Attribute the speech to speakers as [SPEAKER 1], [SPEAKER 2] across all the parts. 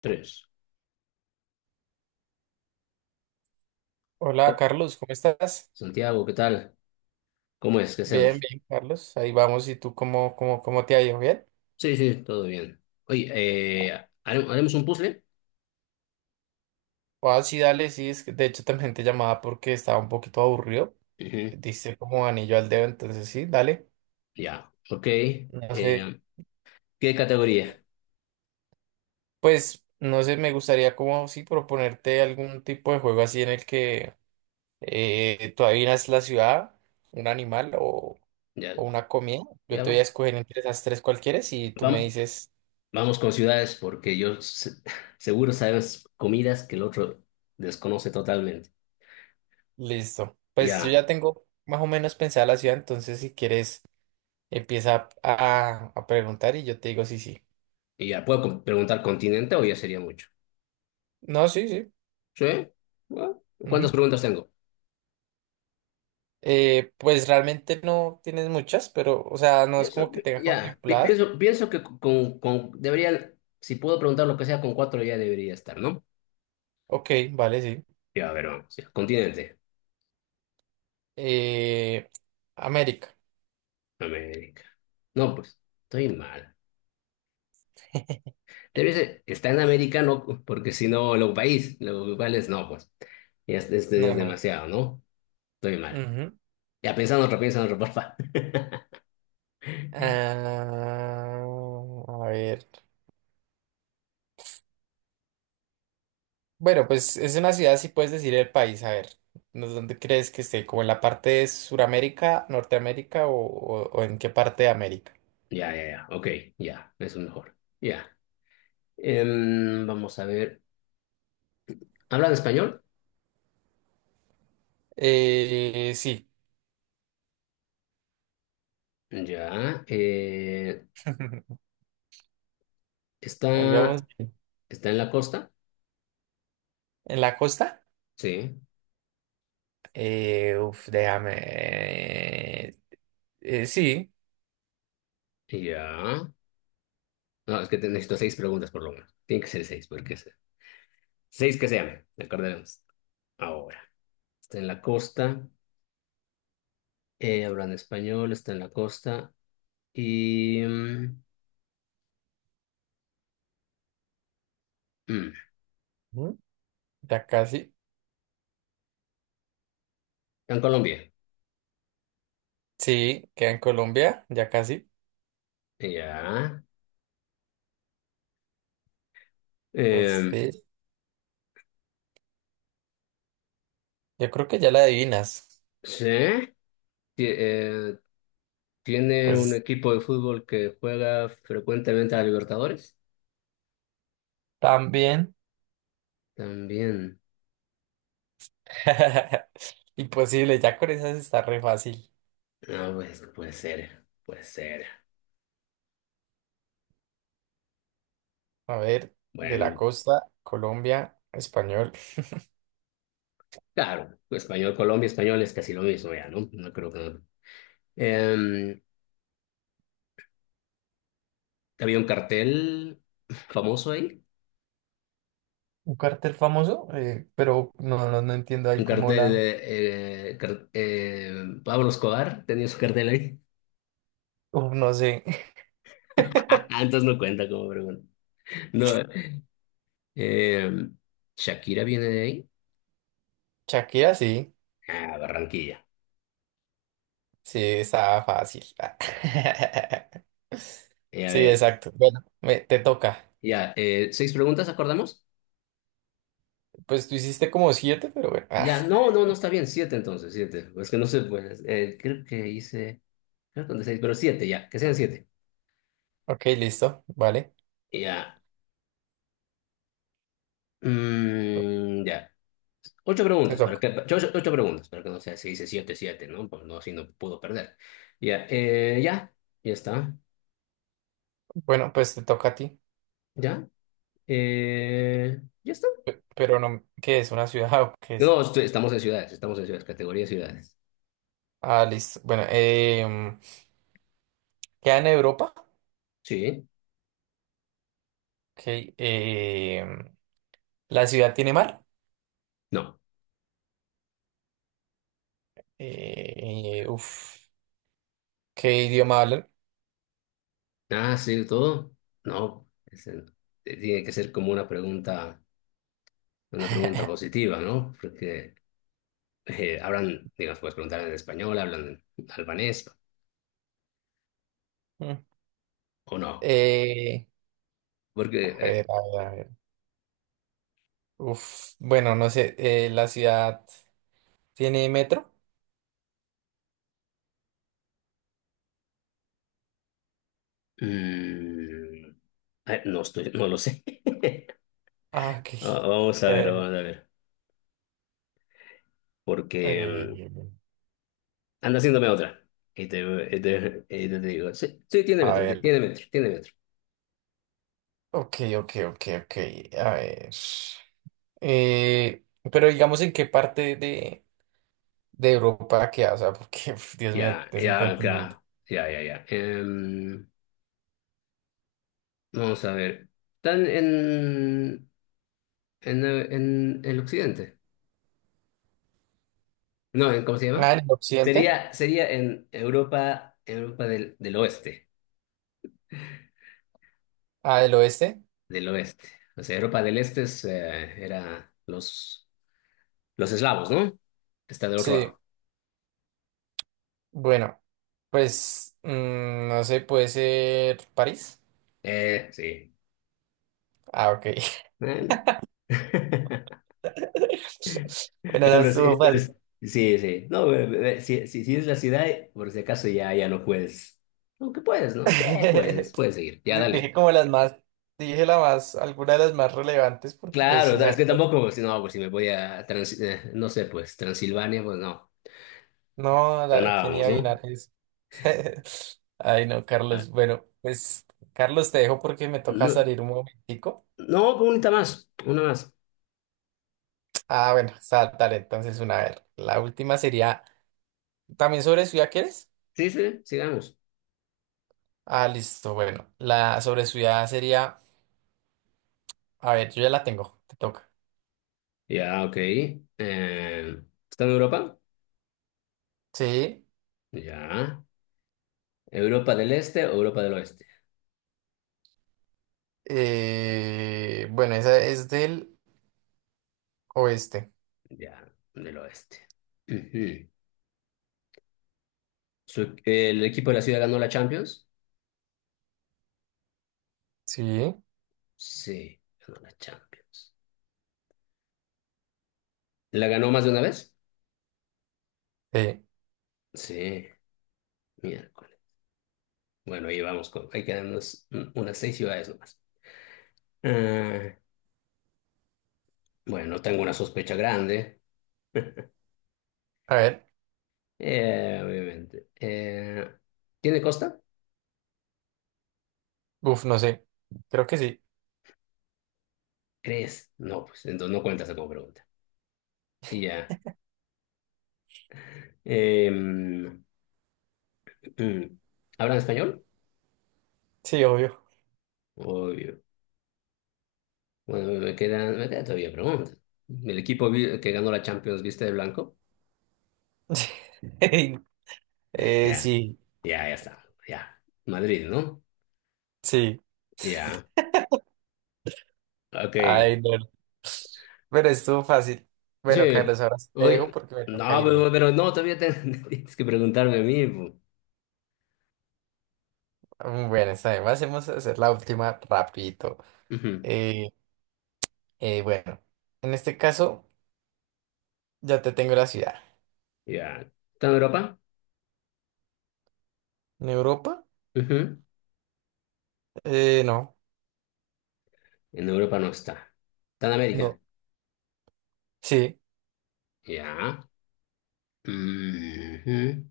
[SPEAKER 1] Tres.
[SPEAKER 2] Hola
[SPEAKER 1] Oh,
[SPEAKER 2] Carlos, ¿cómo estás?
[SPEAKER 1] Santiago, ¿qué tal? ¿Cómo es? ¿Qué
[SPEAKER 2] Bien,
[SPEAKER 1] hacemos?
[SPEAKER 2] bien, Carlos. Ahí vamos. ¿Y tú cómo te ha ido? ¿Bien?
[SPEAKER 1] Sí, sí, todo bien. Oye, ¿haremos un puzzle?
[SPEAKER 2] Ah, sí, dale, sí. Es que de hecho también te llamaba porque estaba un poquito aburrido.
[SPEAKER 1] Ujú.
[SPEAKER 2] Diste como anillo al dedo, entonces sí, dale.
[SPEAKER 1] Ya, ok.
[SPEAKER 2] No sé,
[SPEAKER 1] Eh, ¿Qué categoría?
[SPEAKER 2] pues no sé, me gustaría como sí proponerte algún tipo de juego así en el que tú adivinas la ciudad, un animal o
[SPEAKER 1] Ya,
[SPEAKER 2] una comida. Yo
[SPEAKER 1] ya
[SPEAKER 2] te voy a
[SPEAKER 1] vamos
[SPEAKER 2] escoger entre esas tres cualquiera y tú me
[SPEAKER 1] vamos
[SPEAKER 2] dices.
[SPEAKER 1] Vamos con ciudades porque yo seguro sabes comidas que el otro desconoce totalmente.
[SPEAKER 2] Listo. Pues yo
[SPEAKER 1] Ya,
[SPEAKER 2] ya tengo más o menos pensada la ciudad, entonces si quieres empieza a preguntar y yo te digo sí, sí.
[SPEAKER 1] y ya, ¿preguntar continente o ya sería mucho?
[SPEAKER 2] No, sí, sí.
[SPEAKER 1] ¿Sí? Bueno, ¿cuántas
[SPEAKER 2] Ujú.
[SPEAKER 1] preguntas tengo?
[SPEAKER 2] Pues realmente no tienes muchas, pero, o sea, no es
[SPEAKER 1] Pienso,
[SPEAKER 2] como que tenga contempladas.
[SPEAKER 1] pienso que con, deberían, si puedo preguntar lo que sea, con cuatro ya debería estar, ¿no?
[SPEAKER 2] Ok, vale, sí.
[SPEAKER 1] Ya, a ver, vamos, ya, continente,
[SPEAKER 2] Eh, América.
[SPEAKER 1] América. No, pues, estoy mal. Debe ser, está en América, no, porque si no, lo país, lo cual es, no, pues, ya este ya
[SPEAKER 2] No,
[SPEAKER 1] es
[SPEAKER 2] no.
[SPEAKER 1] demasiado, ¿no? Estoy mal.
[SPEAKER 2] Ujú.
[SPEAKER 1] Ya, pensando otro, piensa en otro, porfa.
[SPEAKER 2] Ah, a ver. Bueno, pues es una ciudad, si puedes decir el país, a ver, ¿dónde crees que esté? ¿Como en la parte de Suramérica, Norteamérica o en qué parte de América?
[SPEAKER 1] Ya, ok, ya, eso es mejor. Ya, vamos a ver, ¿hablan español?
[SPEAKER 2] Sí,
[SPEAKER 1] Ya,
[SPEAKER 2] ahí vamos.
[SPEAKER 1] está, está en la costa.
[SPEAKER 2] ¿En la costa?
[SPEAKER 1] Sí,
[SPEAKER 2] Uf, déjame. Sí.
[SPEAKER 1] ya. No, es que necesito seis preguntas por lo menos. Tiene que ser seis, porque seis que sean, acordaremos. Ahora, está en la costa, hablan español, está en la costa y... mm,
[SPEAKER 2] Ujú. Ya casi.
[SPEAKER 1] está en Colombia.
[SPEAKER 2] Sí, queda en Colombia, ya casi.
[SPEAKER 1] Ya.
[SPEAKER 2] Pues
[SPEAKER 1] Eh,
[SPEAKER 2] sí, yo creo que ya la adivinas.
[SPEAKER 1] sí. ti- eh, tiene un
[SPEAKER 2] Pues
[SPEAKER 1] equipo de fútbol que juega frecuentemente a Libertadores.
[SPEAKER 2] también.
[SPEAKER 1] También.
[SPEAKER 2] Imposible, ya con esas está re fácil.
[SPEAKER 1] Ah, pues puede ser, puede ser.
[SPEAKER 2] A ver, de la
[SPEAKER 1] Bueno,
[SPEAKER 2] costa, Colombia, español.
[SPEAKER 1] claro, español, Colombia, español es casi lo mismo ya, ¿no? No creo que... Em, había un cartel famoso ahí,
[SPEAKER 2] Un cartel famoso, pero no entiendo ahí
[SPEAKER 1] un
[SPEAKER 2] cómo
[SPEAKER 1] cartel
[SPEAKER 2] la...
[SPEAKER 1] de Pablo Escobar tenía su cartel ahí.
[SPEAKER 2] Uf, no sé.
[SPEAKER 1] Entonces no cuenta como pregunta. No, em, Shakira viene de ahí.
[SPEAKER 2] Shakira sí,
[SPEAKER 1] Ah, Barranquilla.
[SPEAKER 2] sí, estaba fácil. Ah.
[SPEAKER 1] A
[SPEAKER 2] Sí,
[SPEAKER 1] ver,
[SPEAKER 2] exacto. Bueno, te toca.
[SPEAKER 1] ya, seis preguntas, ¿acordamos?
[SPEAKER 2] Pues tú hiciste como siete, pero bueno. Ah,
[SPEAKER 1] Ya, no, no, no está bien, siete entonces, siete. Es que no sé, pues, creo que hice, creo que con seis, pero siete ya, que sean siete.
[SPEAKER 2] ok, listo, vale.
[SPEAKER 1] Ya. Mm, ya. Ocho
[SPEAKER 2] Te
[SPEAKER 1] preguntas, para
[SPEAKER 2] toca.
[SPEAKER 1] que, ocho, ocho preguntas, para que no sea, se dice siete, siete, ¿no? Pues no, así no puedo perder. Ya, ya, ya está.
[SPEAKER 2] Bueno, pues te toca a ti.
[SPEAKER 1] Ya, ya está.
[SPEAKER 2] Pero no, ¿qué es? ¿Una ciudad o qué es?
[SPEAKER 1] No, estamos en ciudades, categoría de ciudades.
[SPEAKER 2] Ah, listo. Bueno, ¿queda en Europa?
[SPEAKER 1] Sí,
[SPEAKER 2] Ok. em, La ciudad tiene mar.
[SPEAKER 1] no.
[SPEAKER 2] Uf, ¿qué idioma hablan?
[SPEAKER 1] Ah, sí, todo. No, tiene que ser como una pregunta positiva, ¿no? Porque hablan, digamos, puedes preguntar en español, hablan en albanés
[SPEAKER 2] Mm.
[SPEAKER 1] o no.
[SPEAKER 2] Eh,
[SPEAKER 1] Porque
[SPEAKER 2] a ver, a ver, a ver. Uf, bueno, no sé. La ciudad tiene metro.
[SPEAKER 1] mm, no estoy, no lo sé.
[SPEAKER 2] Ah, ok.
[SPEAKER 1] Vamos a ver, vamos a ver. Porque
[SPEAKER 2] Eh,
[SPEAKER 1] mm, anda haciéndome otra. Y te, y te digo, sí, sí, tiene
[SPEAKER 2] a
[SPEAKER 1] metro,
[SPEAKER 2] ver.
[SPEAKER 1] tiene metro, tiene metro.
[SPEAKER 2] Ok. A ver. Eh, pero digamos en qué parte de Europa queda, o sea, porque, uf, Dios mío,
[SPEAKER 1] Ya,
[SPEAKER 2] es un
[SPEAKER 1] ya,
[SPEAKER 2] continente.
[SPEAKER 1] ya, ya. Vamos a ver. ¿Están en el occidente? No, en, ¿cómo se
[SPEAKER 2] Ah,
[SPEAKER 1] llama?
[SPEAKER 2] en el occidente.
[SPEAKER 1] Sería en Europa, Europa del oeste,
[SPEAKER 2] Ah, el oeste.
[SPEAKER 1] del oeste. O sea, Europa del este es, era los... Los eslavos, ¿no? Que está del otro
[SPEAKER 2] Sí.
[SPEAKER 1] lado.
[SPEAKER 2] Bueno. Pues, mm, no sé, puede ser París.
[SPEAKER 1] Sí.
[SPEAKER 2] Ah, ok.
[SPEAKER 1] Bueno.
[SPEAKER 2] Bueno,
[SPEAKER 1] Ya,
[SPEAKER 2] esa estuvo
[SPEAKER 1] pero
[SPEAKER 2] fácil.
[SPEAKER 1] sí, sí, sí. No, pero si, si es la ciudad, por si acaso ya, ya no puedes. Aunque puedes, ¿no? Sí, puedes, puedes seguir. Ya,
[SPEAKER 2] Dije
[SPEAKER 1] dale.
[SPEAKER 2] como las más, Dije la más, alguna de las más relevantes porque pues
[SPEAKER 1] Claro, es
[SPEAKER 2] esa,
[SPEAKER 1] que tampoco, pues, no, pues si me voy a, no sé, pues Transilvania, pues no.
[SPEAKER 2] no, ¿quién iba
[SPEAKER 1] Sonábamos,
[SPEAKER 2] a
[SPEAKER 1] ¿no?
[SPEAKER 2] adivinar eso? Ay, no,
[SPEAKER 1] Ah,
[SPEAKER 2] Carlos. Bueno, pues, Carlos, te dejo porque me toca
[SPEAKER 1] no,
[SPEAKER 2] salir un momentico.
[SPEAKER 1] no, pues, una más, una más.
[SPEAKER 2] Ah, bueno, saltaré entonces una vez. La última sería, ¿también sobre ciudad quieres?
[SPEAKER 1] Sí, sí, sigamos.
[SPEAKER 2] Ah, listo, bueno, la sobre ciudad sería... A ver, yo ya la tengo, te toca.
[SPEAKER 1] Ya, ok. ¿Está en Europa?
[SPEAKER 2] Sí,
[SPEAKER 1] Ya. ¿Europa del Este o Europa del Oeste?
[SPEAKER 2] bueno, esa es del oeste.
[SPEAKER 1] Ya, del Oeste. Ujú. ¿El equipo de la ciudad ganó la Champions?
[SPEAKER 2] Sí,
[SPEAKER 1] Sí, ganó la Champions. ¿La ganó más de una vez?
[SPEAKER 2] sí.
[SPEAKER 1] Sí, miércoles. Bueno, ahí vamos con. Hay que darnos unas seis ciudades nomás. Ah, bueno, tengo una sospecha grande.
[SPEAKER 2] A ver,
[SPEAKER 1] Obviamente. ¿Tiene costa?
[SPEAKER 2] uf, no sé. Creo que sí.
[SPEAKER 1] ¿Crees? No, pues entonces no cuentas como pregunta. Y ya. Eh, mm, ¿Hablan español?
[SPEAKER 2] Sí, obvio.
[SPEAKER 1] Obvio. Bueno, me quedan todavía preguntas. El equipo que ganó la Champions, ¿viste de blanco? Ya,
[SPEAKER 2] Sí,
[SPEAKER 1] ya, ya está. Ya. Madrid, ¿no?
[SPEAKER 2] sí.
[SPEAKER 1] Ya. Ok.
[SPEAKER 2] Ay, no. Pero estuvo fácil.
[SPEAKER 1] Sí.
[SPEAKER 2] Bueno, Carlos, ahora sí te dejo
[SPEAKER 1] Oye.
[SPEAKER 2] porque me toca
[SPEAKER 1] No,
[SPEAKER 2] irme.
[SPEAKER 1] pero no, todavía tienes que preguntarme a mí. Po.
[SPEAKER 2] Mm, bueno, está bien. Vamos a hacer la última rapidito.
[SPEAKER 1] Ujú.
[SPEAKER 2] Eh, bueno, en este caso ya te tengo la ciudad.
[SPEAKER 1] Ya. ¿Está en Europa?
[SPEAKER 2] ¿En Europa?
[SPEAKER 1] Ujú.
[SPEAKER 2] No,
[SPEAKER 1] En Europa no está. ¿Está en
[SPEAKER 2] no.
[SPEAKER 1] América?
[SPEAKER 2] Sí.
[SPEAKER 1] Ya. Ujú.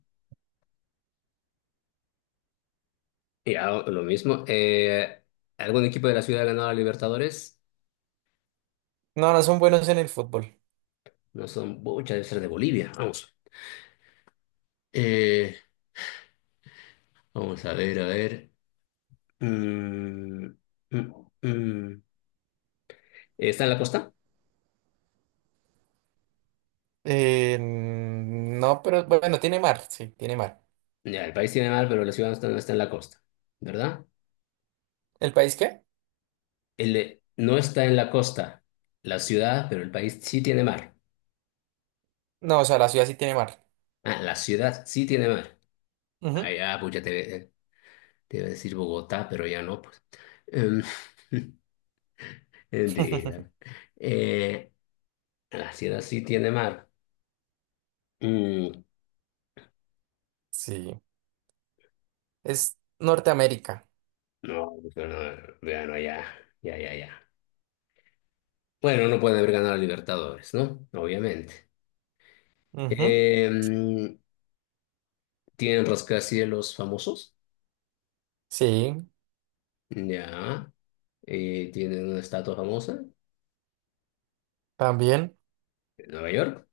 [SPEAKER 1] Ya, lo mismo. ¿Algún equipo de la ciudad ha ganado a Libertadores?
[SPEAKER 2] No, no son buenos en el fútbol.
[SPEAKER 1] No son, muchas debe ser de Bolivia. Vamos. Eh, Vamos a ver, a ver. Mm, mm, mm. ¿Está en la costa?
[SPEAKER 2] No, pero bueno, tiene mar, sí, tiene mar.
[SPEAKER 1] Ya, el país tiene mar, pero la ciudad no está, no está en la costa, ¿verdad?
[SPEAKER 2] ¿El país qué?
[SPEAKER 1] No está en la costa, la ciudad, pero el país sí tiene mar.
[SPEAKER 2] No, o sea, la ciudad sí tiene mar.
[SPEAKER 1] Ah, la ciudad sí tiene mar. Ah,
[SPEAKER 2] Ujú.
[SPEAKER 1] ya, pues ya te iba a decir Bogotá, pero ya no, pues. Em, mentira. Eh, la ciudad sí tiene mar. Mm,
[SPEAKER 2] Sí. Es Norteamérica.
[SPEAKER 1] no, pero no, bueno, ya. Bueno, no pueden haber ganado a Libertadores, ¿no? Obviamente.
[SPEAKER 2] Ujú.
[SPEAKER 1] Eh, tienen rascacielos famosos,
[SPEAKER 2] Sí,
[SPEAKER 1] ya. Tienen una estatua famosa
[SPEAKER 2] también.
[SPEAKER 1] en Nueva York.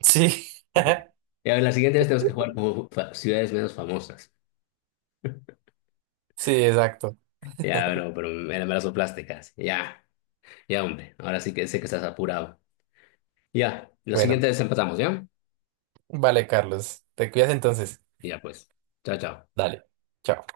[SPEAKER 2] Sí.
[SPEAKER 1] Ya, la siguiente vez tenemos que jugar como ciudades menos famosas.
[SPEAKER 2] Sí, exacto.
[SPEAKER 1] Ya, bueno, pero me las soplaste casi. Ya, ya, hombre. Ahora sí que sé que estás apurado. Ya, la siguiente
[SPEAKER 2] Bueno,
[SPEAKER 1] vez empatamos, ¿ya?
[SPEAKER 2] vale, Carlos. Te cuidas entonces.
[SPEAKER 1] Ya, pues. Chao, chao.
[SPEAKER 2] Dale. Chao.